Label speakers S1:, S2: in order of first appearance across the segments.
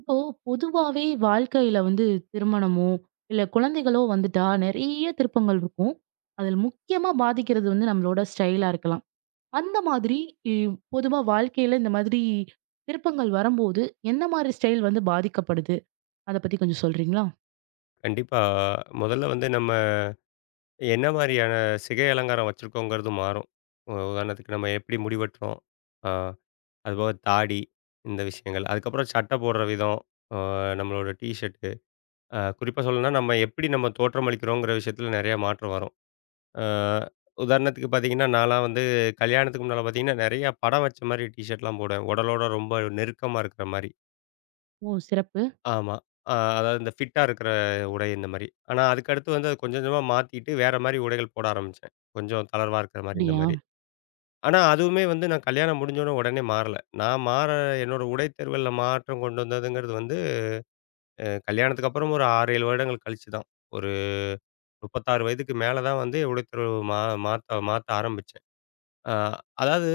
S1: இப்போ பொதுவாவே வாழ்க்கையில வந்து திருமணமோ, இல்ல குழந்தைகளோ வந்துட்டா நெறைய திருப்பங்கள் இருக்கும். அதில் முக்கியமா பாதிக்கிறது வந்து நம்மளோட ஸ்டைலா இருக்கலாம். அந்த மாதிரி இ பொதுவா வாழ்க்கையில இந்த மாதிரி திருப்பங்கள் வரும்போது, எந்த மாரி ஸ்டைல் வந்து பாதிக்கப்படுது? அத பத்தி கொஞ்சம் சொல்றீங்களா?
S2: கண்டிப்பா. முதல்ல வந்து நம்ம என்ன மாரியான சிகை அலங்காரம் வச்சிருக்கோங்கிறது மாறும். உதாரணத்துக்கு நம்ம எப்படி முடி வெட்டுறோம், அ அதுபோக தாடி இந்த விஷயங்கள். அதுக்கப்புறம் சட்டை போடுற விதம், அ நம்மளோட டீ ஷர்ட்டு, குறிப்பா சொல்லணும்னா நம்ம எப்படி நம்ம தோற்றமளிக்கிறோங்கிற விஷயத்துல நெறைய மாற்றம் வரும். அ உதாரணத்துக்கு பார்த்தீங்கன்னா, நான்லாம் வந்து கல்யாணத்துக்கு முன்னால பார்த்தீங்கன்னா, நெறைய படம் வச்ச மாரி டீ ஷர்ட்லாம் போடுவேன். உடலோட ரொம்ப நெருக்கமா இருக்கிற மாரி.
S1: ஓ! சிறப்பு.
S2: ஆமா. அ அதாவது இந்த ஃபிட்டா இருக்கிற உடை இந்த மாரி. ஆனா அதுக்கு அடுத்து வந்து அது கொஞ்சம் கொஞ்சமா மாத்திட்டு வேற மாரி உடைகள் போட ஆரம்பிச்சேன். கொஞ்சம் தளர்வா இருக்கிற மாரி இந்த
S1: அப்படியா?
S2: மாரி. ஆனா அதுவுமே வந்து நான் கல்யாணம் முடிஞ்சோன உடனே மாறல. நான் மாற என்னோட உடை தேர்வுகள்ல மாற்றம் கொண்டு வந்ததுங்கிறது வந்து கல்யாணத்துக்கு அப்புறம் ஒரு 6, 7 வருடங்கள் கழிச்சு தான். ஒரு 36 வயதுக்கு மேல தான் வந்து உடைத்தேர்வு மாத்த மாத்த ஆரம்பிச்சேன். அ அதாவது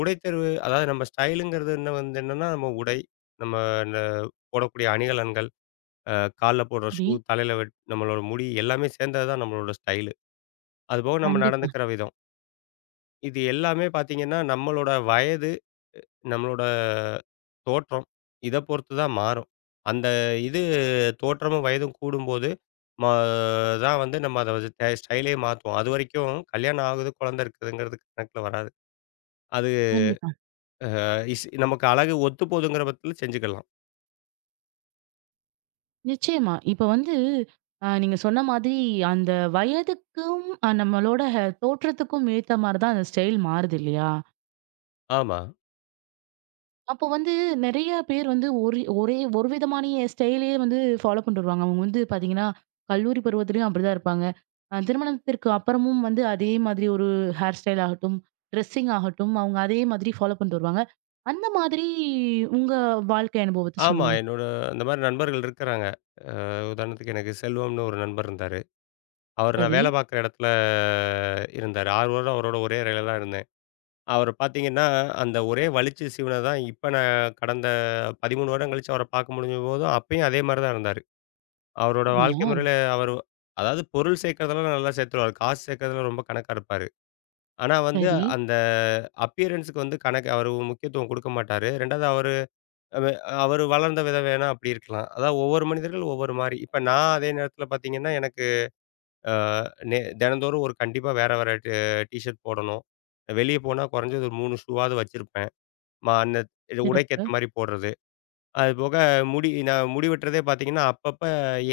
S2: உடைத்தேர்வு அதாவது நம்ம ஸ்டைலுங்கிறது என்ன வந்து என்னன்னா, நம்ம உடை, நம்ம இந்த போடக்கூடிய அணிகலன்கள். அ கால்ல போடுற
S1: சரி.
S2: ஷூ, தலையில வெட் நம்மளோட முடி எல்லாமே சேர்ந்தது தான் நம்மளோட ஸ்டைலு. அதுபோக நம்ம
S1: கண்டிப்பா,
S2: நடந்துக்கிற விதம். இது எல்லாமே பார்த்தீங்கன்னா, நம்மளோட வயது, நம்மளோட தோற்றம் இத பொறுத்து தான் மாறும். அந்த இது தோற்றமும் வயதும் கூடும்போது, மா தான் வந்து நம்ம அத வந்து ஸ்டைலே மாத்துவோம். அதுவரைக்கும் கல்யாணம் ஆகுது, குழந்தை இருக்குதுங்கிறது கணக்குல வராது. அது
S1: கண்டிப்பா.
S2: இஸ் நமக்கு அழகு ஒத்து போதுங்கிற பட்சத்துல செஞ்சுக்கலாம்.
S1: நிச்சயமா. இப்ப வந்து நீங்க சொன்ன மாதிரி அந்த வயதுக்கும் நம்மளோட தோற்றத்துக்கும் ஏத்த மாரி தான் அந்த ஸ்டைல் மாறுது இல்லையா?
S2: ஆமா.
S1: அப்போ வந்து நெறைய பேர் வந்து ஒரே ஒரு விதமானயே ஸ்டைலே வந்து ஃபாலோ பண்ணிட்டு வருவாங்க. அவங்க வந்து பார்த்தீங்கன்னா, கல்லூரி பருவத்திலயும் அப்படிதான் இருப்பாங்க. திருமணத்திற்கு அப்புறமும் வந்து அதே மாதிரி ஒரு ஹேர் ஸ்டைல் ஆகட்டும், ட்ரெஸ்ஸிங் ஆகட்டும், அவங்க அதே மாதிரி ஃபாலோ பண்ணிட்டு வருவாங்க. அந்த மாதிரி உங்க வாழ்க்கை அனுபவத்த
S2: ஆமா.
S1: சொல்லுங்க.
S2: என்னோட அந்த மாரி நண்பர்கள் இருக்கிறாங்க. அ உதாரணத்துக்கு எனக்கு செல்வம்னு ஒரு நண்பர் இருந்தாரு. அவரு நான்
S1: சரி.
S2: வேலை பார்க்குற இடத்துல இருந்தாரு. 6 வருடம் அவரோட ஒரே அறையில தான் இருந்தேன். அவர பார்த்தீங்கன்னா, அந்த ஒரே வலிச்சு சீவுனது தான் இப்ப நான் கடந்த 13 வருடம் கழிச்சு அவர பார்க்க முடிஞ்சபோதும், அப்பயும் அதே மாரி தான் இருந்தாரு. அவரோட
S1: அப்படியா?
S2: வாழ்க்கை முறையில அவரு அதாவது பொருள் சேர்க்கிறதெல்லாம் நல்லா சேர்த்துருவாரு. காசு சேர்க்கிறதுல ரொம்ப கணக்கா இருப்பாரு. ஆனா வந்து
S1: சரி.
S2: அந்த அப்பியரன்ஸுக்கு வந்து கணக்கு அவரு முக்கியத்துவம் குடுக்க மாட்டாரு. 2வது அவரு அவ அவரு வளர்ந்த விதம் வேணா அப்பிடி இருக்கலாம். அதாவது ஒவ்வொரு மனிதர்கள் ஒவ்வொரு மாரி. இப்ப நான் அதே நேரத்தில பார்த்தீங்கன்னா, எனக்கு அ நெ தினந்தோறும் ஒரு கண்டிப்பா வேற வேற டீஷர்ட் போடணும். வெளிய போனா குறைஞ்சது ஒரு 3 ஷூவாவது வச்சிருப்பேன். அந்த உடைக்கு
S1: சிறப்பு.
S2: ஏத்த மாரி போடுறது. அது போக முடி நான் முடி வெட்டுறதே பார்த்தீங்கன்னா, அப்பப்ப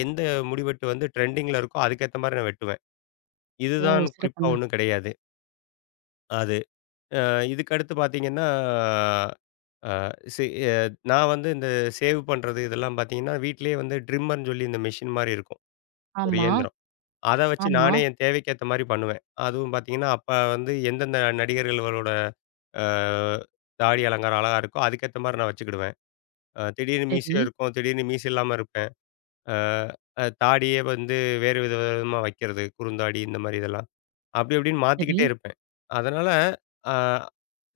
S2: எந்த முடி வெட்டு வந்து ட்ரெண்டிங்கில இருக்கோ அதுக்கேத்த மாரி நான் வெட்டுவேன்.
S1: ஓ!
S2: இதுதான் குறிப்பா
S1: சிறப்புங்க.
S2: ஒண்ணும் கிடையாது. அது. இதுக்கு அடுத்து பார்த்தீங்கன்னா, அ சி அ நான் வந்து இந்த சேவ் பண்றது இதெல்லாம் பார்த்தீங்கன்னா, வீட்லயே வந்து ட்ரிம்மர்ன்னு சொல்லி இந்த மெஷின் மாரி இருக்கும். ஒரு
S1: ஆமா,
S2: இயந்திரம். அத வச்சு
S1: ஆமா.
S2: நானே என் தேவைக்கு ஏத்த மாரி பண்ணுவேன். அதுவும் பார்த்தீங்கன்னா, அப்ப வந்து எந்தெந்த நடிகர்கள்களோட அ தாடி அலங்காரம் அழகா இருக்கோ, அதுக்கேத்த மாரி நான் வச்சுக்கிடுவேன். திடீர்னு மீசை
S1: சரி,
S2: இருக்கும், திடீர்னு மீசை இல்லாம இருப்பேன். அ அ தாடியே வந்து வேறு வித விதமா வைக்கிறது, குறுந்தாடி இந்த மாரி இதெல்லாம். அப்படி இப்படின்னு
S1: சரி.
S2: மாத்திக்கிட்டே இருப்பேன். அதனால அ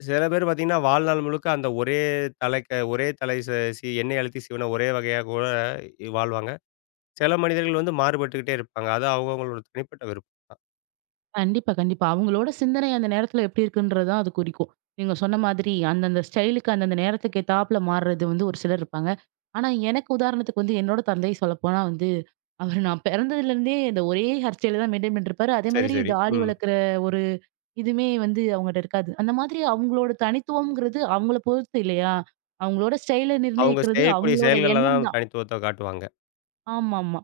S2: சில பேர் பார்த்தீங்கன்னா, வாழ்நாள் முழுக்க அந்த ஒரே தலைக்கு ஒரே தலை ச சி எண்ணெய் அழுத்தி சீவுன ஒரே வகையா கூட வாழ்வாங்க. சில மனிதர்கள் வந்து மாறுபட்டுக்கிட்டே இருப்பாங்க. அது அவங்கவங்களோட தனிப்பட்ட விருப்பம்.
S1: கண்டிப்பா, கண்டிப்பா. அவங்களோட சிந்தனை அந்த நேரத்துல எப்படி இருக்குன்றது தான் அது குறிக்கும். நீங்க சொன்ன மாதிரி அந்தந்த ஸ்டைலுக்கு அந்தந்த நேரத்துக்கு ஏத்தாப்புல மாறுறது வந்து ஒரு சிலர் இருப்பாங்க. ஆனா எனக்கு உதாரணத்துக்கு வந்து என்னோட தந்தை சொல்லப்போனா வந்து, அவரு நான் பிறந்ததுலருந்தே இந்த ஒரே ஹேர் ஸ்டைல தான் மெயின்டெயின் பண்ணிட்டுருப்பாரு. அதே
S2: சரி,
S1: மாதிரி
S2: சரி.
S1: தாடி
S2: ம்.
S1: வளர்க்குற ஒரு இதுவுமே வந்து அவங்கட்ட இருக்காது. அந்த மாதிரி அவங்களோட தனித்துவம்ங்கிறது அவங்கள பொறுத்து இல்லையா? அவங்களோட ஸ்டைல
S2: அவங்க
S1: நிர்ணயிக்கிறது
S2: செய்யக்கூடிய
S1: அவங்களோட
S2: செயல்கள்ல
S1: எண்ணம்
S2: தான்
S1: தான்.
S2: தனித்துவத்த காட்டுவாங்க.
S1: ஆமாமா.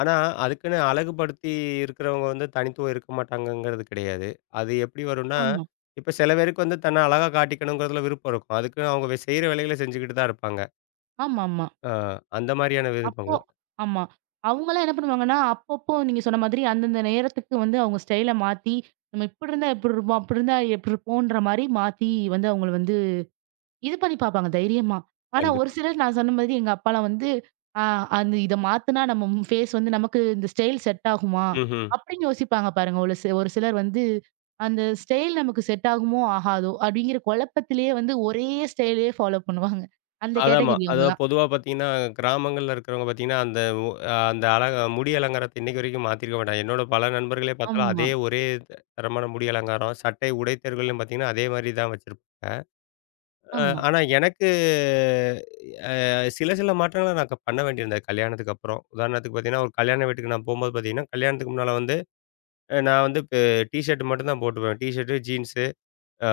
S2: ஆனா, அதுக்குன்னு அழகுபடுத்தி இருக்கிறவங்க வந்து தனித்துவம் இருக்க மாட்டாங்கங்கிறது கிடையாது. அது எப்படி வரும்னா,
S1: ஆமா.
S2: இப்ப சில பேருக்கு வந்து தன்ன அழகா காட்டிக்கணுங்கிறதுல விருப்பம் இருக்கும். அதுக்குன்னு அவங்க செய்ற வேலைகள செஞ்சுக்கிட்டு தான் இருப்பாங்க.
S1: ஆமாமா.
S2: அ அந்த மாரியான
S1: அப்போ
S2: விருப்பங்கள்.
S1: ஆமா. அவங்கலாம் என்ன பண்ணுவாங்கன்னா, அப்பப்போ நீங்க சொன்ன மாதிரி அந்தந்த நேரத்துக்கு வந்து அவங்க ஸ்டைல மாத்தி, நம்ம இப்படி இருந்தா எப்படி இருப்போம், அப்படி இருந்தா எப்படி இருப்போம்ன்ற மாரி மாத்தி வந்து அவங்கள வந்து இது பண்ணி பார்ப்பாங்க தைரியமா. ஆனா ஒரு
S2: கண்டிப்பா.
S1: சிலர் நான் சொன்ன மாதிரி எங்க அப்பாலாம் வந்து, ஆ அந்த இத மாத்துனா நம்ம ஃபேஸ் வந்து நமக்கு இந்த ஸ்டைல் செட் ஆகுமா?
S2: ம்ஹ்ம்.
S1: அப்படின்னு யோசிப்பாங்க பாருங்க. ஒரு சிலர் வந்து அந்த ஸ்டைல் நமக்கு செட் ஆகுமோ, ஆகாதோ அப்படிங்கிற குழப்பத்திலேயே வந்து ஒரே ஸ்டைலே ஃபாலோ பண்ணுவாங்க. அந்த
S2: அதாம்மா.
S1: கேட்டகரி
S2: அதாவது
S1: அவங்கலாம்.
S2: பொதுவா பார்த்தீங்கன்னா, கிராமங்கள்ல இருக்கிறவங்க பார்த்தீங்கன்னா, அந்த ஒ அந்த அழக முடி அலங்காரத்த இன்னைக்கு வரைக்கும் மாத்திருக்க மாட்டாங்க. என்னோட பல நண்பர்களே பார்த்தாலும்
S1: ஆமா,
S2: அதே ஒரே த தரமான முடி அலங்காரம், சட்டை, உடை தேர்வுகள்லயும் பார்த்தீங்கன்னா, அதே மாரி தான் வச்சிருப்பாங்க.
S1: ஆமா.
S2: ஆனா எனக்கு அ சில சில மாற்றங்கள நான் பண்ண வேண்டியிருந்தது கல்யாணத்துக்கு அப்புறம். உதாரணத்துக்கு பார்த்தீங்கன்னா, ஒரு கல்யாண வீட்டுக்கு நான் போம்போது பார்த்தீங்கன்னா, கல்யாணத்துக்கு முன்னால வந்து நான் வந்து இப்ப டீ ஷர்ட் மட்டும் தான் போட்டுப்பேன். டீ ஷர்ட்டு, ஜீன்ஸு அ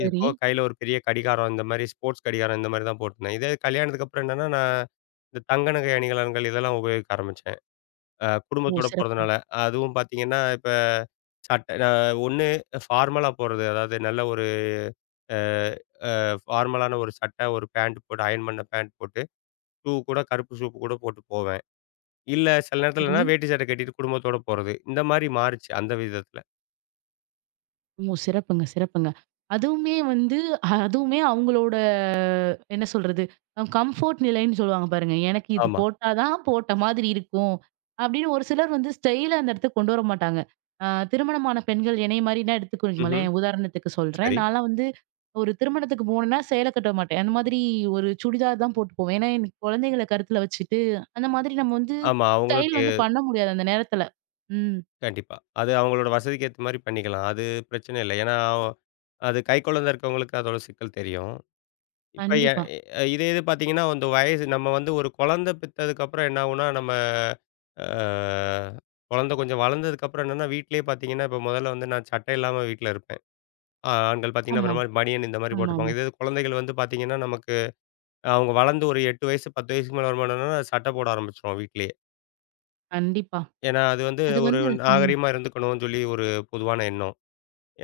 S2: இது போக கையில ஒரு பெரிய கடிகாரம் இந்த மாரி ஸ்போர்ட்ஸ் கடிகாரம் இந்த மாரி தான் போட்டுருந்தேன். இதே கல்யாணத்துக்கு அப்புறம் என்னன்னா, நான் இந்த தங்க நகை அணிகலன்கள் இதெல்லாம் உபயோகிக்க ஆரம்பிச்சேன்.
S1: ஓ!
S2: குடும்பத்தோட
S1: சிறப்பு.
S2: போறதுனால. அதுவும் பார்த்தீங்கன்னா, இப்ப நான் ஒண்ணு ஃபார்மலா போறது. அதாவது நல்ல ஒரு அ ஃபார்மலான ஒரு சட்டை, ஒரு பேண்ட் போட்டு அயர்ன் பண்ண பேண்ட் போட்டு, ஷூ கூட கருப்பு ஷூ கூட போட்டு போவேன். இல்ல சில
S1: சரி.
S2: நேரத்துலன்னா வேட்டி சட்டை கட்டிட்டு குடும்பத்தோட போறது. இந்த மாரி மாறுச்சு அந்த விதத்துல.
S1: ஓ! சிறப்புங்க, சிறப்புங்க. அதுவுமே வந்து அதுவுமே அவங்களோட என்ன சொல்றது? கம்ஃபோர்ட் நிலைன்னு சொல்லுவாங்க பாருங்க. எனக்கு இது
S2: ஆமா.
S1: போட்டா தான் போட்ட மாதிரி இருக்கும். அப்படின்னு ஒரு சிலர் வந்து ஸ்டைலா அந்த இடத்துக்கு கொண்டு வர மாட்டாங்க. அ திருமணமான பெண்கள் என்னைய மாரினா
S2: ம்ஹ்ம்.
S1: எடுத்துக்கோங்களேன். உதாரணத்துக்கு சொல்றேன்.
S2: சரி.
S1: நான்லாம் வந்து ஒரு திருமணத்துக்கு போனேன்னா சேலை கட்ட மாட்டேன். அந்த மாதிரி ஒரு சுடிதார் தான் போட்டு போவேன். ஏன்னா, எனக்கு குழந்தைகள கருத்துல வச்சுட்டு, அந்த மாதிரி நம்ம வந்து
S2: ஆமா.
S1: ஸ்டைல்
S2: அவங்களுக்கு
S1: வந்து பண்ண முடியாது அந்த நேரத்துல. ம்.
S2: கண்டிப்பா. அது அவங்களோட வசதிக்கு ஏத்த மாரி பண்ணிக்கலாம். அது பிரச்சனை இல்ல. ஏன்னா, அது கைக்குழந்த இருக்கவங்களுக்கு அதோட சிக்கல் தெரியும். இப்ப எ
S1: கண்டிப்பா.
S2: அ இதே இது பார்த்தீங்கன்னா, அந்த வயசு நம்ம வந்து ஒரு குழந்தை பெத்ததுக்கப்புறம் என்ன ஆகும்னா, நம்ம அ குழந்தை கொஞ்சம் வளர்ந்ததுக்கப்புறம் என்னன்னா, வீட்லயே பார்த்தீங்கன்னா, இப்ப முதல்ல வந்து நான் சட்டை இல்லாம வீட்ல இருப்பேன். ஆண்கள் பார்த்தீங்கன்னா,
S1: ஆமா.
S2: அப்புறமா பனியன் இந்த மாரி
S1: ஆமாமா.
S2: போட்டிருப்பாங்க. இதே இது குழந்தைகள் வந்து பார்த்தீங்கன்னா, நமக்கு அவங்க வளர்ந்து ஒரு 8 வயசு, 10 வயசுக்கு மேல வருமானம்னா, சட்டை போட ஆரம்பிச்சுருவோம் வீட்லயே.
S1: கண்டிப்பா.
S2: ஏன்னா, அது வந்து
S1: அது
S2: ஒரு
S1: வந்து ம்.
S2: நாகரீகமா இருந்துக்கணும்னு சொல்லி ஒரு பொதுவான எண்ணம்.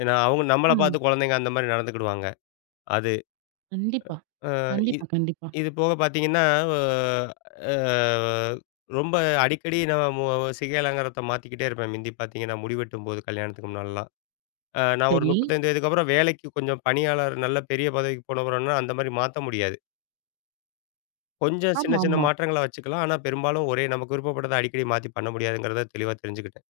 S2: ஏன்னா, அவங்க நம்மள
S1: ஆமா.
S2: பார்த்து குழந்தைங்க அந்த மாரி நடந்துக்கிடுவாங்க. அது.
S1: கண்டிப்பா,
S2: அ இ
S1: கண்டிப்பா, கண்டிப்பா.
S2: இது போக பார்த்தீங்கன்னா, அ அ ரொம்ப அடிக்கடி நான் சிகை அலங்காரத்த மாத்திக்கிட்டே இருப்பேன். முந்தி பார்த்தீங்கன்னா, முடி வெட்டும்போது கல்யாணத்துக்கு முன்னாலலாம். நான் ஒரு
S1: சரி.
S2: 35 வயதுக்கு அப்புறம் வேலைக்கு கொஞ்சம் பணியாளர் நல்ல பெரிய பதவிக்கு போனப்புறம்னா, அந்த மாரி மாத்த முடியாது. கொஞ்சம் சின்ன
S1: ஆமாமா.
S2: சின்ன
S1: ஆமா.
S2: மாற்றங்கள வச்சுக்கலாம். ஆனா பெரும்பாலும் ஒரே நமக்கு விருப்பப்பட்டத அடிக்கடி மாத்தி பண்ண முடியாதுங்கிறத தெளிவா தெரிஞ்சுக்கிட்டேன்.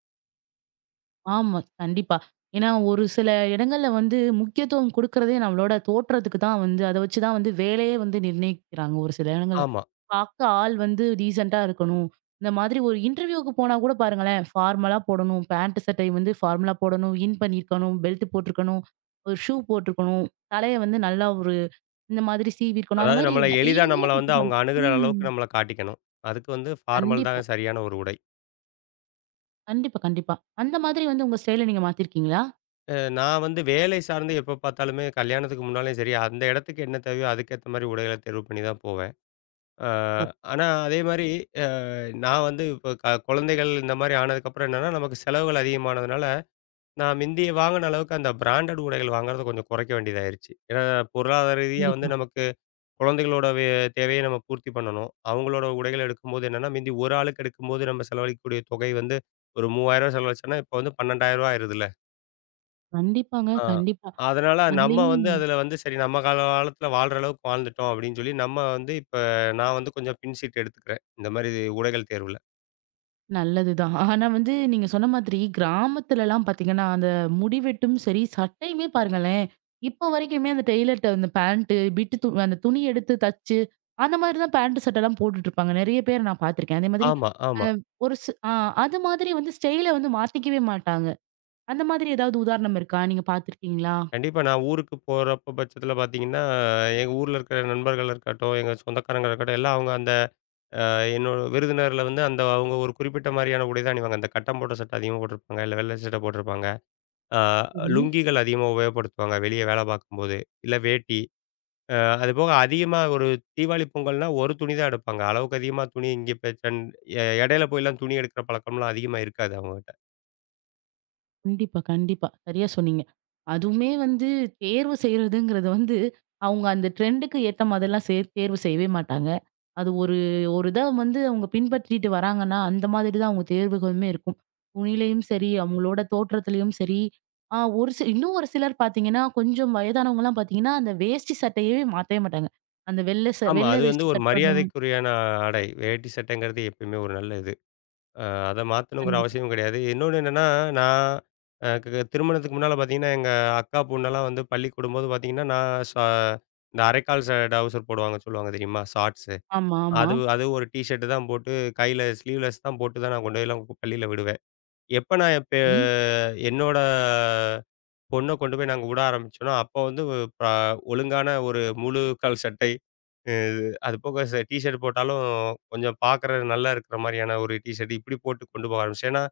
S1: ஆமா கண்டிப்பா. ஏன்னா ஒரு சில இடங்கள்ல வந்து முக்கியத்துவம் குடுக்குறதே நம்மளோட தோற்றத்துக்கு தான் வந்து அத வச்சு தான் வந்து வேலையே வந்து நிர்ணயிக்கிறாங்க ஒரு சில இடங்கள்ல.
S2: ஆமா.
S1: பாக்க ஆள் வந்து டீசென்ட்டா இருக்கணும். இந்த மாதிரி ஒரு இன்டர்வியூக்கு போனா கூட பாருங்களேன், ஃபார்மலா போடணும். பேண்ட் சட்டை வந்து ஃபார்மலா போடணும். இன் பண்ணியிருக்கணும். பெல்ட் போட்டிருக்கணும். ஒரு ஷூ போட்டிருக்கணும். தலைய வந்து நல்லா ஒரு இந்த மாதிரி சீவி இருக்கணும். அந்த
S2: அதாவது
S1: மாதிரி
S2: நம்மள எளிதா
S1: நெறைய
S2: நம்மள வந்து
S1: கட்டுப்பாடு.
S2: அவங்க அணுகுற
S1: ம்.
S2: அளவுக்கு நம்மள காட்டிக்கணும். அதுக்கு வந்து ஃபார்மல்
S1: கண்டிப்பா,
S2: தான் சரியான ஒரு உடை.
S1: கண்டிப்பா, கண்டிப்பா. அந்த மாதிரி வந்து உங்க ஸ்டைல நீங்க மாத்திருக்கீங்களா?
S2: நான் வந்து வேலை சார்ந்து எப்ப பார்த்தாலுமே கல்யாணத்துக்கு முன்னாலேயும் சரி, அந்த இடத்துக்கு என்ன தேவையோ அதுக்கேத்த மாரி உடைகள தேர்வு பண்ணி தான் போவேன். அ
S1: சிறப்பு.
S2: ஆனா அதே மாரி அ நான் வந்து இப்ப குழந்தைகள் இந்த மாரி ஆனதுக்கப்புறம் என்னன்னா, நமக்கு செலவுகள் அதிகமானதுனால நான் மிந்தி வாங்குன அளவுக்கு அந்த பிராண்டட் உடைகள் வாங்குறத கொஞ்சம் குறைக்க வேண்டியதாயிருச்சு. ஏன்னா, பொருளாதார ரீதியா வந்து
S1: கண்டிப்பா.
S2: நமக்கு குழந்தைகளோட தேவைய நம்ம பூர்த்தி பண்ணணும். அவங்களோட உடைகள் எடுக்கும்போது என்னன்னா, மிந்தி ஒரு ஆளுக்கு எடுக்கும்போது நம்ம செலவழிக்கக்கூடிய தொகை வந்து ஒரு ரூ. 3,000 செலவழிச்சோம்னா, இப்ப வந்து ரூ. 12,000 ஆயிருதுல்ல.
S1: கண்டிப்பாங்க.
S2: ஆ.
S1: கண்டிப்பா.
S2: அதனால நம்ம
S1: அதுலயும்
S2: வந்து அதுல வந்து சரி நம்ம கால காலத்துல வாழ்ற அளவுக்கு வாழ்ந்துட்டோம் அப்படின்னு சொல்லி, நம்ம வந்து இப்ப நான் வந்து கொஞ்சம் பின் சீட்டு எடுத்துக்கிறேன். இந்த மாரி உடைகள் தேர்வுல.
S1: நல்லதுதான். ஆனா வந்து நீங்க சொன்ன மாதிரி கிராமத்துலலாம் பாத்தீங்கன்னா, அந்த முடி வெட்டும் சரி, சட்டையுமே பாருங்களேன், இப்போ வரைக்குமே அந்த டெய்லர்ட்ட அந்த பேண்ட் பிட்டு அந்த துணி எடுத்து தச்சு, அந்த மாதிரி தான் பேண்ட் சட்டைலாம் போட்டுட்டு இருப்பாங்க. நெறைய பேர நான் பாத்துருக்கேன். அதே மாதிரி
S2: ஆமா, ஆமா.
S1: அ ஒரு சி ஆ அது மாதிரி வந்து ஸ்டைல வந்து மாத்திக்கவே மாட்டாங்க. அந்த மாதிரி ஏதாவது உதாரணம் இருக்கா? நீங்க பார்த்துருக்கீங்களா?
S2: கண்டிப்பா. நான் ஊருக்கு போறப்ப பட்சத்தில பார்த்தீங்கன்னா, எங்க ஊர்ல இருக்கிற நண்பர்கள் இருக்கட்டும், எங்க சொந்தக்காரங்க இருக்கட்டும், எல்லாம் அவங்க அந்த என்னோட விருந்தினர்ல வந்து அந்த அவங்க ஒரு குறிப்பிட்ட மாரியான உடை தான் அணிவாங்க. அந்த கட்டம் போட்ட சட்டை அதிகமா போட்டிருப்பாங்க. இல்ல வெள்ளை சட்டை போட்டிருப்பாங்க. அ
S1: சரி.
S2: லுங்கிகள் அதிகமா உபயோகப்படுத்துவாங்க. வெளிய வேலை பார்க்கும்போது. இல்ல வேட்டி. அ அதுபோக அதிகமா ஒரு தீபாவளி, பொங்கல்னா ஒரு துணி தான் எடுப்பாங்க. அளவுக்கு அதிகமா துணி இங்க இப்ப சன் எ இடையில போய்லாம் துணி எடுக்கிற பழக்கம்லாம் அதிகமா இருக்காது அவங்ககிட்ட.
S1: கண்டிப்பா, கண்டிப்பா. சரியா சொன்னீங்க. அதுவுமே வந்து தேர்வு செய்றதுங்கிறது வந்து, அவங்க அந்த ட்ரெண்டுக்கு ஏத்த மாதிரிலாம் சே தேர்வு செய்யவே மாட்டாங்க. அது ஒரு ஒரு இத வந்து அவங்க பின்பற்றிட்டு வராங்கன்னா, அந்த மாதிரி தான் அவங்க தேர்வுகளுமே இருக்கும். துணியிலயும் சரி, அவங்களோட தோற்றத்திலயும் சரி, ஆ ஒரு சி இன்னும் ஒரு சிலர் பார்த்தீங்கன்னா, கொஞ்சம் வயதானவங்கலாம் பார்த்தீங்கன்னா, அந்த வேஷ்டி சட்டையவே மாத்தவே மாட்டாங்க. அந்த
S2: ஆமா.
S1: வெள்ள
S2: அது வந்து
S1: வேஷ்டி
S2: ஒரு
S1: கட்டுறதும்
S2: மரியாதைக்குரியான ஆடை. வேட்டி சட்டைங்கிறது எப்பயுமே ஒரு நல்ல அ அத மாத்தணுங்கிற
S1: கண்டிப்பா.
S2: அவசியம் கிடையாது. இன்னொன்னு என்னன்னா, நான் அ க திருமணத்துக்கு முன்னால பார்த்தீங்கன்னா, எங்க அக்கா பொண்ணெல்லாம் வந்து பள்ளிக்கு விடும்போது பார்த்தீங்கன்னா, நான் இந்த அரைக்கால் டவுசர் போடுவாங்க சொல்லுவாங்க தெரியுமா? ஷார்ட்ஸு.
S1: ஆமா, ஆமா.
S2: அது அது ஒரு டீ ஷர்ட் தான் போட்டு கையில ஸ்லீவ்லெஸ் தான் போட்டு தான் நான் கொண்டு போய்லாம் பள்ளியில விடுவேன். எப்ப நான் இப்ப என்னோட பொண்ண கொண்டு போய் நாங்க உட ஆரம்பிச்சோன்னா, அப்போ வந்து ப ஒழுங்கான ஒரு முழு கால் சட்டை, அ அது போக டீ ஷர்ட் போட்டாலும் கொஞ்சம் பார்க்குற நல்லா இருக்கிற மாரியான ஒரு டீ ஷர்ட் இப்படி போட்டு கொண்டு போக ஆரம்பிச்சேன். ஏன்னா,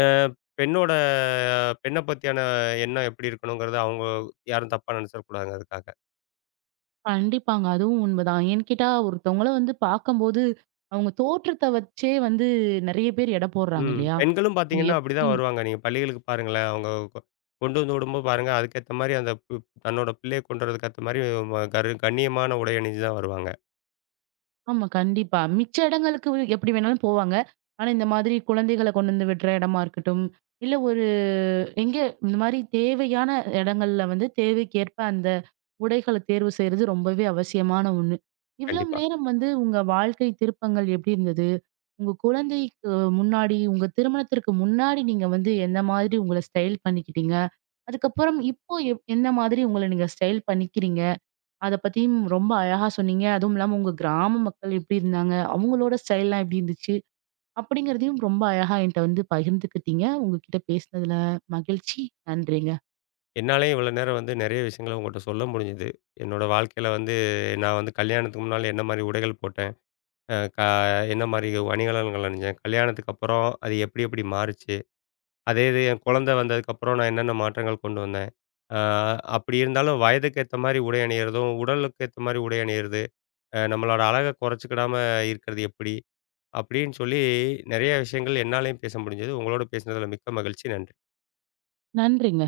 S2: என் பெண்ணோட பெண்ண பத்தியான எண்ணம் எப்படி இருக்கணுங்கிறத அவங்க யாரும் தப்பா நினைச்சிடக்கூடாதுங்க அதுக்காக.
S1: கண்டிப்பாங்க. அதுவும் உண்மதான். ஏன்னு கேட்டா, ஒருத்தவங்கள வந்து பார்க்கும்போது, அவங்க தோற்றத்த வச்சே வந்து நெறைய பேர் எடை போடுறாங்க
S2: ம்.
S1: இல்லையா?
S2: பெண்களும்
S1: அவங்க
S2: பார்த்தீங்கன்னா,
S1: எப்படி
S2: அப்படிதான் வருவாங்க. நீங்க பள்ளிகளுக்கு பாருங்களேன், அவங்க கொ கொண்டு வந்து விடும்போது பாருங்க, அதுக்கேத்த மாரி அந்த தன்னோட பிள்ளைய கொண்டு வரதுக்கு ஏத்த மாரி ம கரு கண்ணியமான உடை அணிஞ்சு தான் வருவாங்க.
S1: ஆமா, கண்டிப்பா. மிச்ச இடங்களுக்கு எப்படி வேணாலும் போவாங்க. ஆனா, இந்த மாதிரி குழந்தைகள கொண்டு வந்து விடுற இடமா இருக்கட்டும், இல்ல ஒரு எங்க இந்த மாரி தேவையான இடங்கள்ல வந்து தேவைக்கேற்ப அந்த உடைகள தேர்வு செய்றது ரொம்பவே அவசியமான ஒண்ணு. இவ்வளவு
S2: கண்டிப்பா.
S1: நேரம் வந்து உங்க வாழ்க்கை திருப்பங்கள் எப்படி இருந்தது? உங்க குழந்தைக்கு முன்னாடி, உங்க திருமணத்திற்கு முன்னாடி நீங்க வந்து எந்த மாதிரி உங்கள ஸ்டைல் பண்ணிக்கிட்டீங்க? அதுக்கப்புறம் இப்போ எந்த மாதிரி உங்கள நீங்க ஸ்டைல் பண்ணிக்கிறீங்க? அத பத்தியும் ரொம்ப அழகா சொன்னீங்க. அதுவும் இல்லாம உங்க கிராம மக்கள் எப்படி இருந்தாங்க? அவங்களோட ஸ்டைல்லாம் எப்படி இருந்துச்சு? அப்படிங்கிறதையும் ரொம்ப அழகா என்ட்ட வந்து பகிர்ந்துக்கிட்டீங்க. உங்ககிட்ட பேசினதுல மகிழ்ச்சி. நன்றிங்க.
S2: என்னாலயும் இவ்வளோ நேரம் வந்து நெறைய விஷயங்கள உங்கட்ட சொல்ல முடிஞ்சது. என்னோட வாழ்க்கையில வந்து நான் வந்து கல்யாணத்துக்கு முன்னால என்ன மாரி உடைகள் போட்டேன். அ க என்ன மாரி அணிகலன்கள் அணிஞ்சேன். கல்யாணத்துக்கு அப்புறம் அது எப்படி எப்படி மாறுச்சு. அதே இது என் குழந்தை வந்ததுக்கப்புறம் நான் என்னென்ன மாற்றங்கள் கொண்டு வந்தேன். அ அப்படி இருந்தாலும் வயதுக்கு ஏத்த மாரி உடை அணியிறதும், உடலுக்கு ஏத்த மாரி உடை அணியிறது, நம்மளோட அழக குறைச்சுக்கிடாம இருக்கிறது எப்படி? அப்படின்னு சொல்லி நெறைய விஷயங்கள் என்னாலயும் பேச முடிஞ்சது. உங்களோட பேசினதுல மிக்க மகிழ்ச்சி. நன்றி.
S1: நன்றிங்க.